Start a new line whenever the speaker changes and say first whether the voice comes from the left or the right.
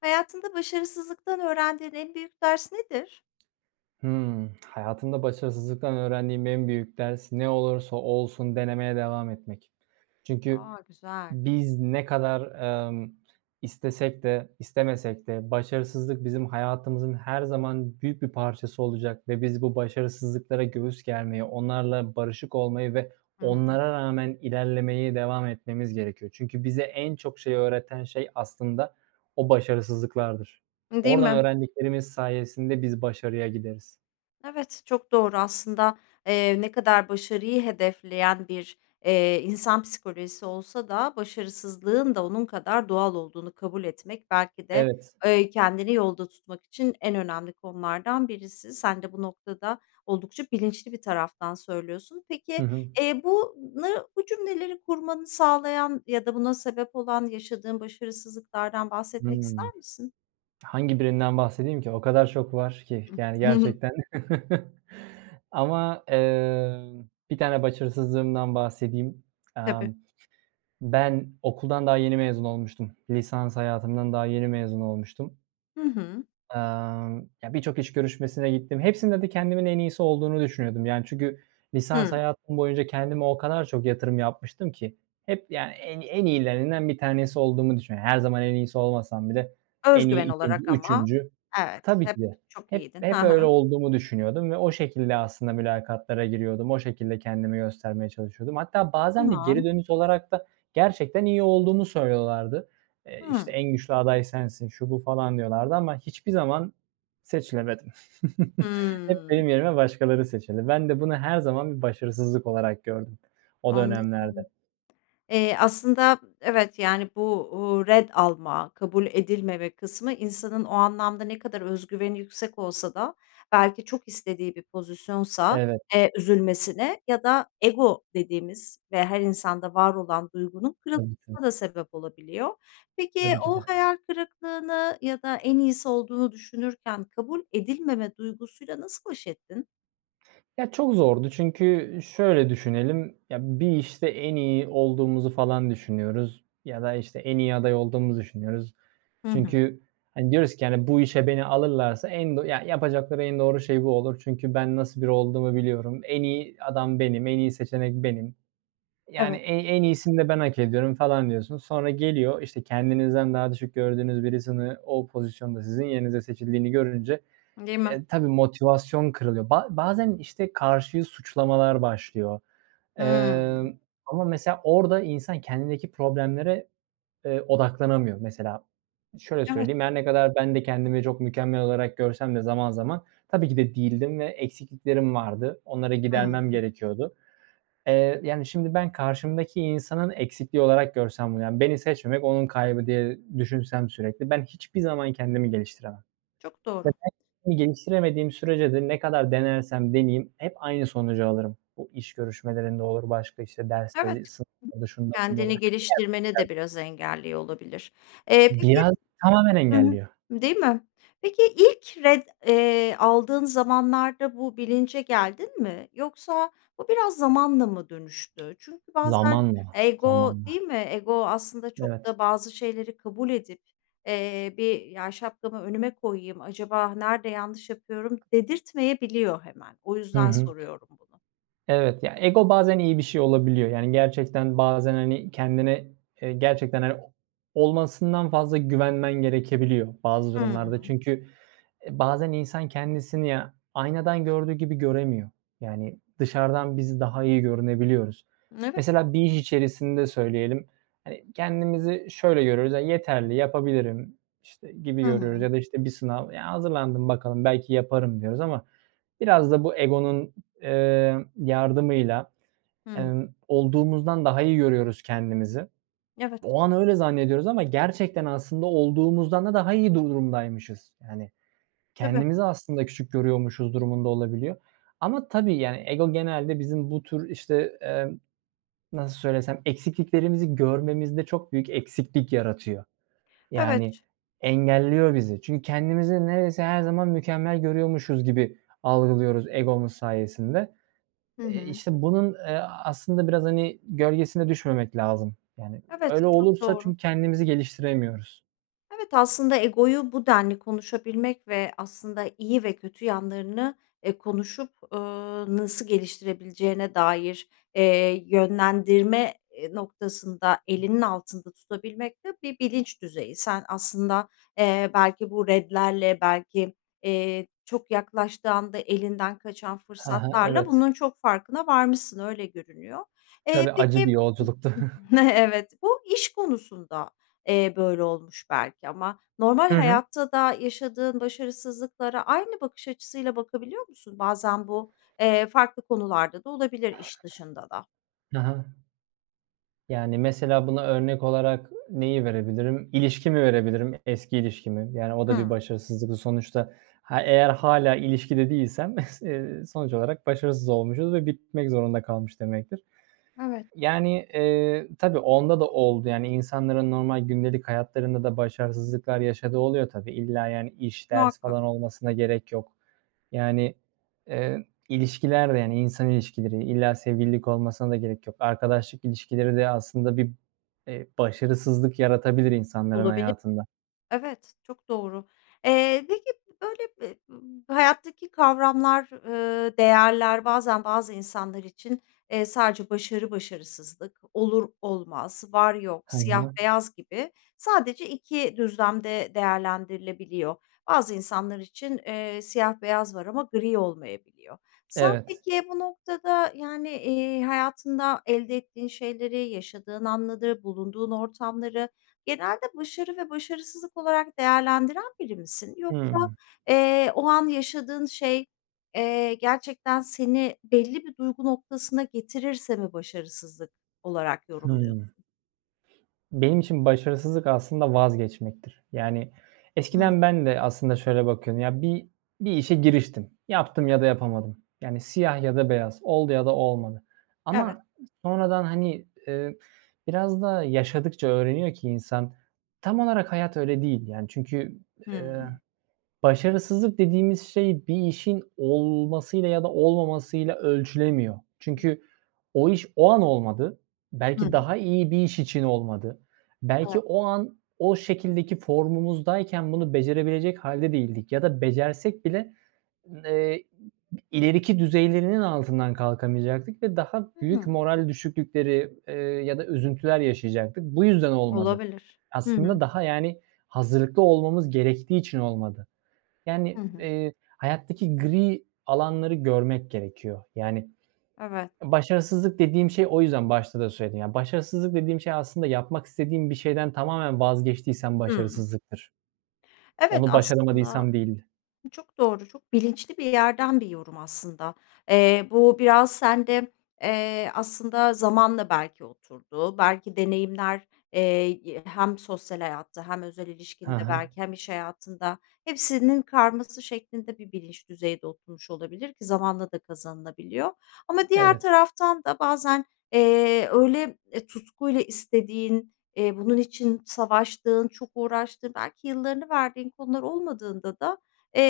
left: Hayatında başarısızlıktan öğrendiğin en büyük ders nedir?
right: Hımm. Hayatımda başarısızlıktan öğrendiğim en büyük ders ne olursa olsun denemeye devam etmek. Çünkü
left: A! Güzel.
right: biz ne kadar, emm, istesek de istemesek de başarısızlık bizim hayatımızın her zaman büyük bir parçası olacak ve biz bu başarısızlıklara göğüs germeyi, onlarla barışık olmayı ve
left: Hı hı.
right: onlara rağmen ilerlemeye devam etmemiz gerekiyor. Çünkü bize en çok şeyi öğreten şey, aslında o başarısızlıklardır.
left: Değil
right: Oradan
left: mi?
right: öğrendiklerimiz sayesinde biz başarıya gideriz.
left: Evet, çok doğru aslında, eee, ne kadar başarıyı hedefleyen bir, eee, insan psikolojisi olsa da başarısızlığın da onun kadar doğal olduğunu kabul etmek belki de,
right: Evet.
left: eee, kendini yolda tutmak için en önemli konulardan birisi. Sen de bu noktada oldukça bilinçli bir taraftan söylüyorsun.
right: Hı
left: Peki,
right: hı.
left: eee, bunu bu cümleleri kurmanı sağlayan ya da buna sebep olan yaşadığın başarısızlıklardan bahsetmek
right: Hımm.
left: ister misin?
right: Hangi birinden bahsedeyim ki? O kadar çok var ki. Yani,
left: Hı hı.
right: gerçekten ama, emm, 1 tane başarısızlığımdan bahsedeyim.
left: Tabii.
right: Emm, ben okuldan daha yeni mezun olmuştum. Lisans hayatımdan daha yeni mezun olmuştum.
left: Hı hı.
right: Emm, ya, birçok iş görüşmesine gittim. Hepsinde de kendimin en iyisi olduğunu düşünüyordum, yani, çünkü lisans
left: Hıı.
right: hayatım boyunca kendime o kadar çok yatırım yapmıştım ki hep, yani, en en iyilerinden bir tanesi olduğumu düşünüyo Her zaman en iyisi olmasam bile en
left: Öz
right: iyi
left: güven
right: 2’nci,
left: olarak ama
right: 3'üncü
left: Evet.
right: Tabii
left: Hep
right: ki de.
left: çok
right: Hep
left: iyiydin.
right: hep
left: Ha
right: öyle
left: ha.
right: olduğumu düşünüyordum ve o şekilde, aslında, mülakatlara giriyordum. O şekilde, kendimi göstermeye çalışıyordum. Hatta bazen de geri
left: Tamam.
right: dönüş olarak da gerçekten iyi olduğumu söylüyorlardı. Eee,
left: Hıı.
right: işte, en güçlü aday sensin, şu, bu, falan diyorlardı ama hiçbir zaman seçilemedim. Hep
left: Hımm.
right: benim yerime başkaları seçildi. Ben de bunu her zaman bir başarısızlık olarak gördüm, o
left: Anladım.
right: dönemlerde.
left: Eee, aslında, evet, yani, bu, uuu, ret alma, kabul edilmeme kısmı insanın o anlamda ne kadar öz güveni yüksek olsa da belki çok istediği bir pozisyonsa,
right: Evet.
left: eee, üzülmesine ya da "ego" dediğimiz ve her insanda var olan duygunun
right: Tabii, tabii.
left: kırılmasına da sebep olabiliyor. Peki,
right: Tabii ki
left: o
right: de.
left: hayal kırıklığını ya da en iyisi olduğunu düşünürken kabul edilmeme duygusuyla nasıl baş ettin?
right: Ya, çok zordu çünkü şöyle düşünelim, ya, bir işte en iyi olduğumuzu falan düşünüyoruz ya da, işte, en iyi aday olduğumu düşünüyoruz.
left: Hı hı.
right: Çünkü, hani, diyoruz ki, hani, bu işe beni alırlarsa en do ya yapacakları en doğru şey bu olur. Çünkü ben nasıl biri olduğumu biliyorum. En iyi adam benim, en iyi seçenek benim. Yani, e
left: Evet.
right: en iyisini de ben hak ediyorum falan diyorsun. Sonra geliyor. İşte, kendinizden daha düşük gördüğünüz birisini o pozisyonda sizin yerinize seçildiğini görünce,
left: Değil mi?
right: eee, tabii, motivasyon kırılıyor. Ba bazen, işte, karşıyı suçlamalar başlıyor.
left: Hıı.
right: Emm, ama mesela orada insan kendindeki problemlere, eee, odaklanamıyor. Mesela, şöyle
left: Evet.
right: söyleyeyim, her ne kadar ben de kendimi çok mükemmel olarak görsem de zaman zaman tabii ki de değildim ve eksikliklerim vardı. Onları
left: Hıı.
right: gidermem gerekiyordu. Eee, yani, şimdi ben karşımdaki insanın eksikliği olarak görsem bunu, beni seçmemek onun kaybı diye düşünsem sürekli ben hiçbir zaman kendimi geliştiremem
left: Çok doğru.
right: [unintelligible] geliştiremediğim sürece de ne kadar denersem deneyeyim hep aynı sonucu alırım. O iş görüşmelerinde olur, başka, işte,
left: Evet.
right: dersleri [unintelligible] şunda, bunda olur.
left: Kendini geliştirmeni de
right: [unintelligible]
left: biraz engelliyor olabilir. Eee, peki
right: Biraz tamamen
left: hı
right: engelliyor.
left: değil mi? Peki, ilk ret, eee, aldığın zamanlarda bu bilince geldin mi yoksa bu biraz zamanla mı dönüştü? Çünkü bazen
right: Zamanla,
left: ego
right: zamanla.
left: değil mi? Ego aslında çok
right: Evet.
left: da bazı şeyleri kabul edip, eee, bir "Ya, şapkamı önüme koyayım, acaba nerede yanlış yapıyorum?" dedirtmeyebiliyor hemen. O
right: Hı
left: yüzden
right: hı.
left: soruyorum bunu.
right: Evet, ya, ego bazen iyi bir şey olabiliyor. Yani, gerçekten bazen, hani, kendine, eee, gerçekten, hani, o olmasından fazla güvenmen gerekebiliyor bazı durumlarda.
left: Hıı.
right: Çünkü, eee, bazen insan kendisini ya, aynadan gördüğü gibi göremiyor, yani, dışarıdan biz daha iyi görünebiliyoruz.
left: Evet.
right: Mesela bir iş içerisinde söyleyelim. Hani, kendimizi şöyle görüyoruz, ya, yeterli yapabilirim, işte, gibi
left: Hı
right: görüyoruz
left: hı.
right: ya da, işte, bir sınav, ya, hazırlandım bakalım, belki yaparım diyoruz ama biraz da bu egonun, eee, yardımıyla,
left: Hı hı.
right: emm, olduğumuzdan daha iyi görüyoruz kendimizi.
left: Evet.
right: O an öyle zannediyoruz ama gerçekten aslında olduğumuzdan da daha iyi durumdaymışız. Yani,
left: Tabii.
right: kendimizi aslında küçük görüyormuşuz durumunda olabiliyor ama tabii, yani, ego genelde bizim bu tür, işte, emm, nasıl söylesem, eksikliklerimizi görmemizde çok büyük eksiklik yaratıyor. Yani,
left: Evet.
right: engelliyor bizi. Çünkü kendimizi neredeyse her zaman mükemmel görüyormuşuz gibi algılıyoruz egomuz sayesinde.
left: Hı
right: Eee,
left: hı.
right: işte, bunun, eee, aslında biraz, hani, gölgesine düşmemek lazım. Yani,
left: Evet,
right: öyle
left: çok
right: olursa
left: doğru.
right: çünkü kendimizi geliştiremiyoruz.
left: Evet, aslında egoyu bu denli konuşabilmek ve aslında iyi ve kötü yanlarını, eee, konuşup, ııı, nasıl geliştirebileceğine dair, eee, yönlendirme i noktasında elinin altında tutabilmek de bir bilinç düzeyi. Sen aslında, eee, belki bu retlerle, belki, iii, çok yaklaştığı anda elinden kaçan
right: Hı hı,
left: fırsatlarla
right: evet.
left: bunun çok farkına varmışsın öyle görünüyor. Eee,
right: Tabii acı bir
left: peki.
right: yolculuktu.
left: Evet. Bu iş konusunda, eee, böyle olmuş belki ama normal
right: Hı hı.
left: hayatta da yaşadığın başarısızlıklara aynı bakış açısıyla bakabiliyor musun? Bazen bu, eee, farklı konularda da olabilir iş dışında da.
right: Hı hı. Yani, mesela buna örnek olarak neyi verebilirim? İlişkimi verebilirim, eski ilişkimi. Yani, o da bir
left: Hıı.
right: başarısızlık. Sonuçta, ha, eğer hâlâ ilişkide değilsem sonuç olarak başarısız olmuşuz ve bitmek zorunda kalmış demektir.
left: Evet.
right: Yani, eee, tabii onda da oldu. Yani, insanların normal gündelik hayatlarında da başarısızlıklar yaşadığı oluyor tabii. İlla, yani, iş, ders
left: Muhakkak.
right: falan olmasına gerek yok. Yani, eee, ilişkiler de, hani, insan ilişkileri, illa sevgililik olmasına da gerek yok. Arkadaşlık ilişkileri de aslında bir, eee, başarısızlık yaratabilir insanların
left: Olabilir.
right: hayatında.
left: Evet, çok doğru. Eee, peki b böyle b bu hayattaki kavramlar, ııı, değerler bazen bazı insanlar için, eee, sadece başarı-başarısızlık, olur-olmaz, var-yok,
right: Hı
left: siyah
right: hı.
left: beyaz gibi sadece 2 düzlemde değerlendirilebiliyor. Bazı insanlar için, eee, siyah beyaz var ama gri olmayabiliyor. Sen
right: Evet.
left: peki bu noktada, yani, iii, hayatında elde ettiğin şeyleri, yaşadığın anları, bulunduğun ortamları genelde başarı ve başarısızlık olarak değerlendiren biri misin yoksa,
right: Hımm.
left: eee, o an yaşadığın şey, eee, gerçekten seni belli bir duygu noktasına getirirse mi başarısızlık olarak
right: Hımm.
left: yorumluyorsun?
right: Benim için başarısızlık aslında vazgeçmektir. Yani,
left: Hıı.
right: eskiden ben de aslında şöyle bakıyordum. Ya bir bir işe giriştim. Yaptım ya da yapamadım. Yani, siyah ya da beyaz. Oldu ya da olmadı
left: Evet.
right: ama sonradan, hani, eee, biraz da yaşadıkça öğreniyor ki insan, tam olarak hayat öyle değil yani. Çünkü, eee,
left: Hıı.
right: "başarısızlık" dediğimiz şey bir işin olmasıyla ya da olmamasıyla ölçülemiyor. Çünkü o iş o an olmadı.
left: Hı
right: Belki daha
left: hı.
right: iyi bir iş için olmadı. Belki
left: Evet.
right: o an o şekildeki formumuzdayken bunu becerebilecek hâlde değildik ya da becersek bile, eee, i ileriki düzeylerinin altından kalkamayacaktık ve daha büyük
left: Hıı.
right: moral düşüklükleri, eee, ya da üzüntüler yaşayacaktık. Bu yüzden olmadı.
left: Olabilir, hı
right: Aslında
left: hı.
right: daha, yani, hazırlıklı olmamız gerektiği için olmadı.
left: Hı
right: Yani,
left: hı.
right: eee, hayattaki gri alanları görmek gerekiyor. Yani,
left: Evet.
right: başarısızlık dediğim şey o yüzden başta da söyledim. Ya başarısızlık dediğim şey aslında yapmak istediğim bir şeyden tamamen vazgeçtiysem
left: Hıı.
right: başarısızlıktır.
left: Evet,
right: Onu
left: aslında
right: başaramadıysam değildir.
left: bu çok doğru, çok bilinçli bir yerden bir yorum aslında. Eee, bu biraz sende, eee, aslında zamanla belki oturdu, belki deneyimler, eee, i hem sosyal hayatta, hem özel
right: Hı
left: ilişkinde
right: hı.
left: belki hem iş hayatında... Hepsinin karması şeklinde bir bilinç düzeyde oturmuş olabilir ki zamanla da kazanılabiliyor ama diğer
right: Evet.
left: taraftan da bazen, eee, öyle, eee, tutkuyla istediğin, eee, bunun için savaştığın, çok uğraştığın belki yıllarını verdiğin konular olmadığında da,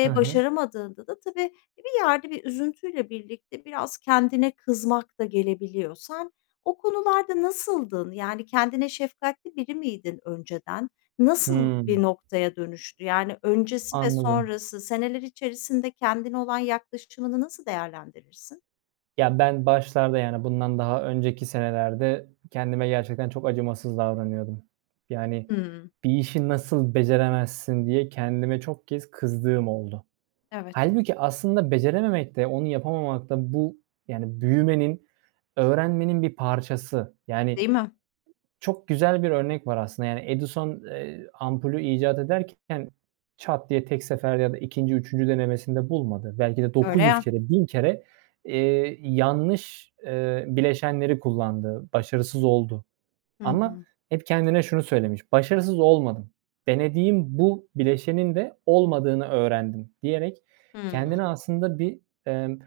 right: Hı hı.
left: başaramadığında da tabii bir yerde bir üzüntüyle birlikte biraz kendine kızmak da gelebiliyor. Sen o konularda nasıldın? Yani, kendine şefkatli biri miydin önceden? Nasıl bir
right: Hımm.
left: noktaya dönüştü? Yani, öncesi ve
right: Anladım.
left: sonrası seneler içerisinde kendine olan yaklaşımını nasıl değerlendirirsin?
right: Ya, ben başlarda, yani, bundan daha önceki senelerde kendime gerçekten çok acımasız davranıyordum. Yani,
left: Hıı.
right: "Bir işi nasıl beceremezsin!" diye kendime çok kez kızdığım oldu.
left: Evet.
right: Hâlbuki aslında becerememek de, onu yapamamak da bu, yani, büyümenin, öğrenmenin bir parçası. Yani,
left: Değil mi?
right: çok güzel bir örnek var aslında, yani, Edison, eee, ampulü icat ederken çat diye tek seferde ya da 2'nci 3'üncü denemesinde bulmadı. Belki de
left: Öyle
right: 900
left: ya.
right: kere, 1000 kere, eee, yanlış, eee, bileşenleri kullandı, başarısız oldu
left: Hı
right: ama
left: hı.
right: hep kendine şunu söylemiş: “Başarısız olmadım, denediğim bu bileşenin de olmadığını öğrendim.” diyerek,
left: Hıı.
right: kendini aslında bir, ımm,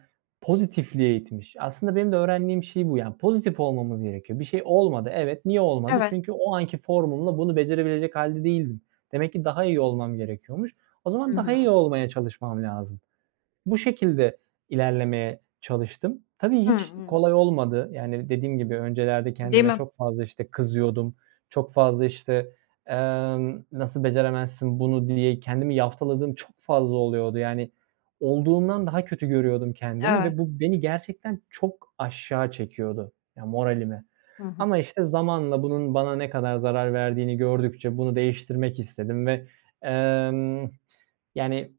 right: pozitifliğe itmiş. Aslında benim de öğrendiğim şey bu, yani, pozitif olmamız gerekiyor. Bir şey olmadı, evet. Niye olmadı?
left: Evet.
right: Çünkü o anki formumla bunu becerebilecek hâlde değildim. Demek ki daha iyi olmam gerekiyormuş. O zaman
left: Hı
right: daha
left: hı.
right: iyi olmaya çalışmam lazım. Bu şekilde ilerlemeye çalıştım. Tabii,
left: Hı
right: hiç
left: hı.
right: kolay olmadı. Yani, dediğim gibi, öncelerde
left: Değil
right: kendime
left: mi?
right: çok fazla, işte, kızıyordum, çok fazla, işte, emm, nasıl beceremezsin bunu diye kendimi yaftaladığım çok fazla oluyordu. Yani, olduğumdan daha kötü görüyordum kendimi
left: Evet.
right: ve bu beni gerçekten çok aşağı çekiyordu, ya, moralimi
left: Hı hı.
right: ama, işte, zamanla bunun bana ne kadar zarar verdiğini gördükçe bunu değiştirmek istedim ve, emm, yani,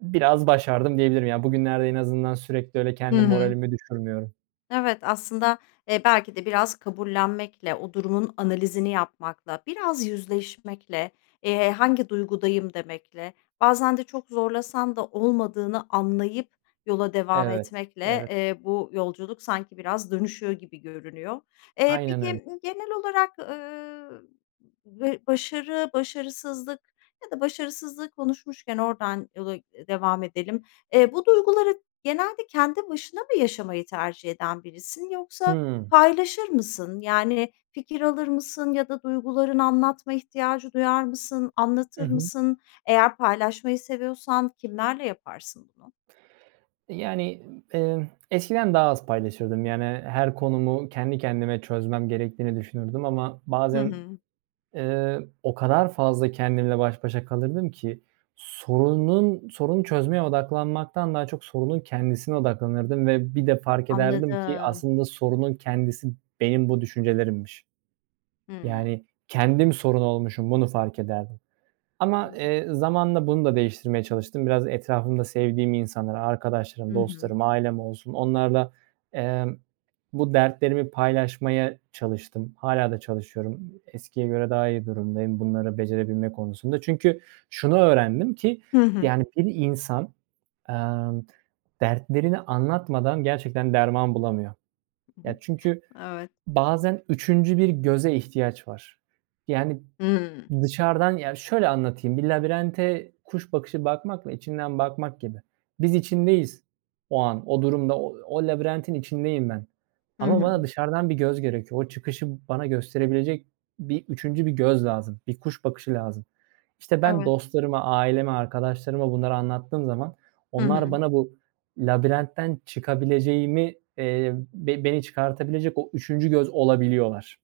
right: biraz başardım diyebilirim. Yani, bugünlerde en azından sürekli öyle
left: Hı
right: kendi
left: hı.
right: moralimi düşürmüyorum.
left: Evet, aslında, eee, belki de biraz kabullenmekle, o durumun analizini yapmakla, biraz yüzleşmekle, eee, "Hangi duygudayım?" demekle, bazen de çok zorlasan da olmadığını anlayıp yola devam
right: Evet,
left: etmekle,
right: evet.
left: eee, bu yolculuk sanki biraz dönüşüyor gibi görünüyor. Eee,
right: Aynen öyle.
left: peki, genel olarak, ııı, ve başarı, başarısızlık Ya da başarısızlığı konuşmuşken, oradan yola devam edelim: E, bu duyguları genelde kendi başına mı yaşamayı tercih eden birisin, yoksa
right: Hıı.
left: paylaşır mısın? Yani, fikir alır mısın ya da duygularını anlatma ihtiyacı duyar mısın,
right: Hı
left: anlatır
right: hı.
left: mısın? Eğer paylaşmayı seviyorsan kimlerle yaparsın bunu?
right: E, yani, ımm, ııı, eskiden daha az paylaşırdım. Yani, her konumu kendi kendime çözmem gerektiğini düşünürdüm ama
left: Hı
right: bazen,
left: hı.
right: ııı, o kadar fazla kendimle baş başa kalırdım ki sorunun, sorunu çözmeye odaklanmaktan daha çok sorunun kendisine odaklanırdım ve bir de fark ederdim ki
left: Anladım.
right: aslında sorunun kendisi benim bu düşüncelerimmiş.
left: Hıı.
right: Yani, kendim sorun olmuşum, bunu fark ederdim ama, eee, zamanla bunu da değiştirmeye çalıştım. Biraz etrafımda sevdiğim insanlar, arkadaşlarım,
left: Hı hı.
right: dostlarım, ailem olsun, onlarla, eee, bu dertlerimi paylaşmaya çalıştım. Hâlâ da çalışıyorum, eskiye göre daha iyi durumdayım, bunları becerebilme konusunda. Çünkü şunu öğrendim ki,
left: Hı hı.
right: yani, bir insan, emm, dertlerini anlatmadan gerçekten derman bulamıyor. Ya, çünkü
left: Evet.
right: bazen 3'üncü bir göze ihtiyaç var. Yani,
left: Hıı.
right: dışarıdan, ya, şöyle anlatayım, bir labirente kuş bakışı bakmakla içinden bakmak gibi. Biz içindeyiz o an, o durumda, o o labirentin içindeyim ben
left: Hı
right: ama
left: hı.
right: bana dışarıdan bir göz gerekiyor. O çıkışı bana gösterebilecek bir 3'üncü bir göz lazım, bir kuş bakışı lazım. İşte, ben
left: Evet.
right: dostlarıma, aileme, arkadaşlarıma bunları anlattığım zaman
left: Hı
right: onlar
left: hı.
right: bana bu labirentten çıkabileceğimi, eee, ve beni çıkartabilecek o 3'üncü göz olabiliyorlar.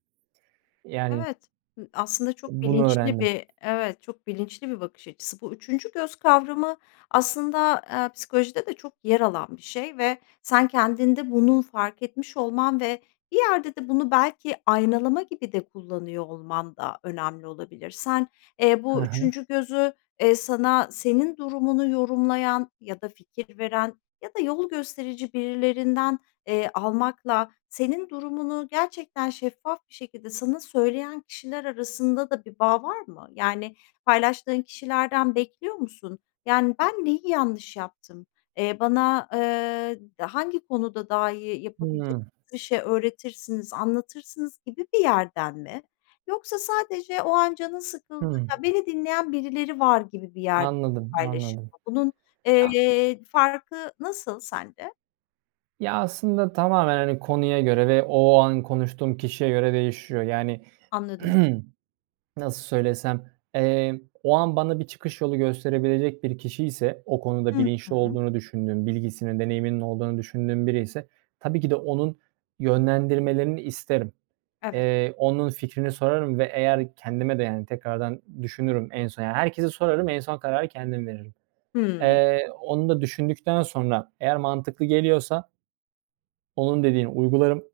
right: Yani
left: Evet, hı, aslında çok
right: bunu
left: bilinçli
right: öğrendim.
left: bir, evet, çok bilinçli bir bakış açısı. Bu 3'üncü göz kavramı aslında, eee, psikolojide de çok yer alan bir şey ve sen kendinde bunu fark etmiş olman ve bir yerde de bunu belki aynalama gibi de kullanıyor olman da önemli olabilir. Sen, eee,
right: Hı hı.
left: 3'üncü gözü, eee, sana senin durumunu yorumlayan ya da fikir veren ya da yol gösterici birilerinden, eee, almakla, senin durumunu gerçekten şeffaf bir şekilde sana söyleyen kişiler arasında da bir bağ var mı? Yani, paylaştığın kişilerden bekliyor musun? Yani, "Ben neyi yanlış yaptım? Eee, bana, eee, hangi konuda daha iyi yapabilecek
right: Hıı.
left: bir şey öğretirsiniz, anlatırsınız?" gibi bir yerden mi? Yoksa sadece o an canın sıkıldı,
right: Hı.
left: "Ya, beni dinleyen birileri var." gibi bir yerden
right: Anladım,
left: paylaşım
right: anladım.
left: mı? Bunun,
right: Ya
left: eee, farkı nasıl sende?
right: Ya, aslında tamamen, hani, konuya, göre ve o an konuştuğum kişiye göre değişiyor. Yani,
left: Anladım.
right: nasıl söylesem, eee, o an bana bir çıkış yolu gösterebilecek bir kişiyse, o konuda
left: Hı
right: bilinçli
left: hı.
right: olduğunu düşündüğüm, bilgisinin, deneyiminin olduğunu düşündüğüm biriyse tabii ki de onun yönlendirmelerini isterim.
left: Evet.
right: Eee, onun fikrini sorarım ve eğer kendime de, yani, tekrardan düşünürüm, en son, yani, herkese sorarım, en son kararı kendim veririm.
left: Hıı.
right: Eee, onu da düşündükten sonra eğer mantıklı geliyorsa onun dediğini uygularım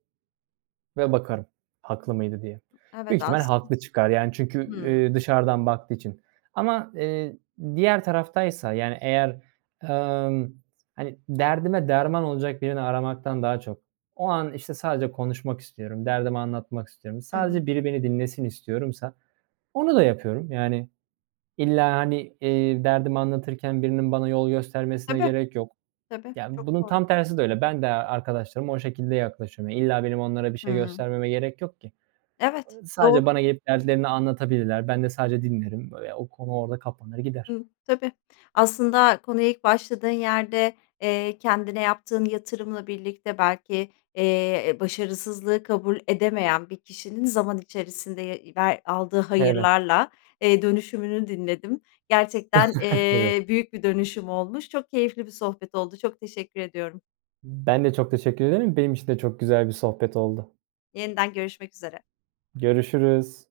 right: ve bakarım haklı mıydı diye.
left: Evet,
right: Büyük ihtimal
left: aslın
right: haklı çıkar, yani, çünkü,
left: hıı.
right: ııı, dışarıdan baktığı için ama, eee, diğer taraftaysa, yani, eğer, emm, hani, derdime derman olacak birini aramaktan daha çok, o an, işte, sadece konuşmak istiyorum, derdimi anlatmak istiyorum,
left: Hı hı.
right: sadece biri beni dinlesin istiyorsam onu da yapıyorum. Yani, illa, hani, eee, derdimi anlatırken birinin bana yol göstermesine
left: Tabii.
right: gerek yok.
left: Tabii,
right: Yani,
left: çok
right: bunun
left: doğru.
right: tam tersi de öyle. Ben de arkadaşlarıma o şekilde yaklaşıyorum. Ya, illa benim onlara bir şey
left: Hıı.
right: göstermeme gerek yok ki.
left: Evet,
right: Iıı,
left: doğru.
right: sadece bana gelip dertlerini anlatabilirler. Ben de sadece dinlerim. Eee, o konu orada kapanır, gider.
left: Hıı, tabii. Aslında, konuya ilk başladığın yerde, eee, kendine yaptığın yatırımla birlikte belki, eee, başarısızlığı kabul edemeyen bir kişinin zaman içerisinde, ya ve aldığı
right: Evet.
left: hayırlarla, eee, dönüşümünü dinledim. Gerçekten,
right: Evet.
left: eee, büyük bir dönüşüm olmuş. Çok keyifli bir sohbet oldu, çok teşekkür ediyorum.
right: Ben de çok teşekkür ederim. Benim için de çok güzel bir sohbet oldu.
left: Yeniden görüşmek üzere.
right: Görüşürüz.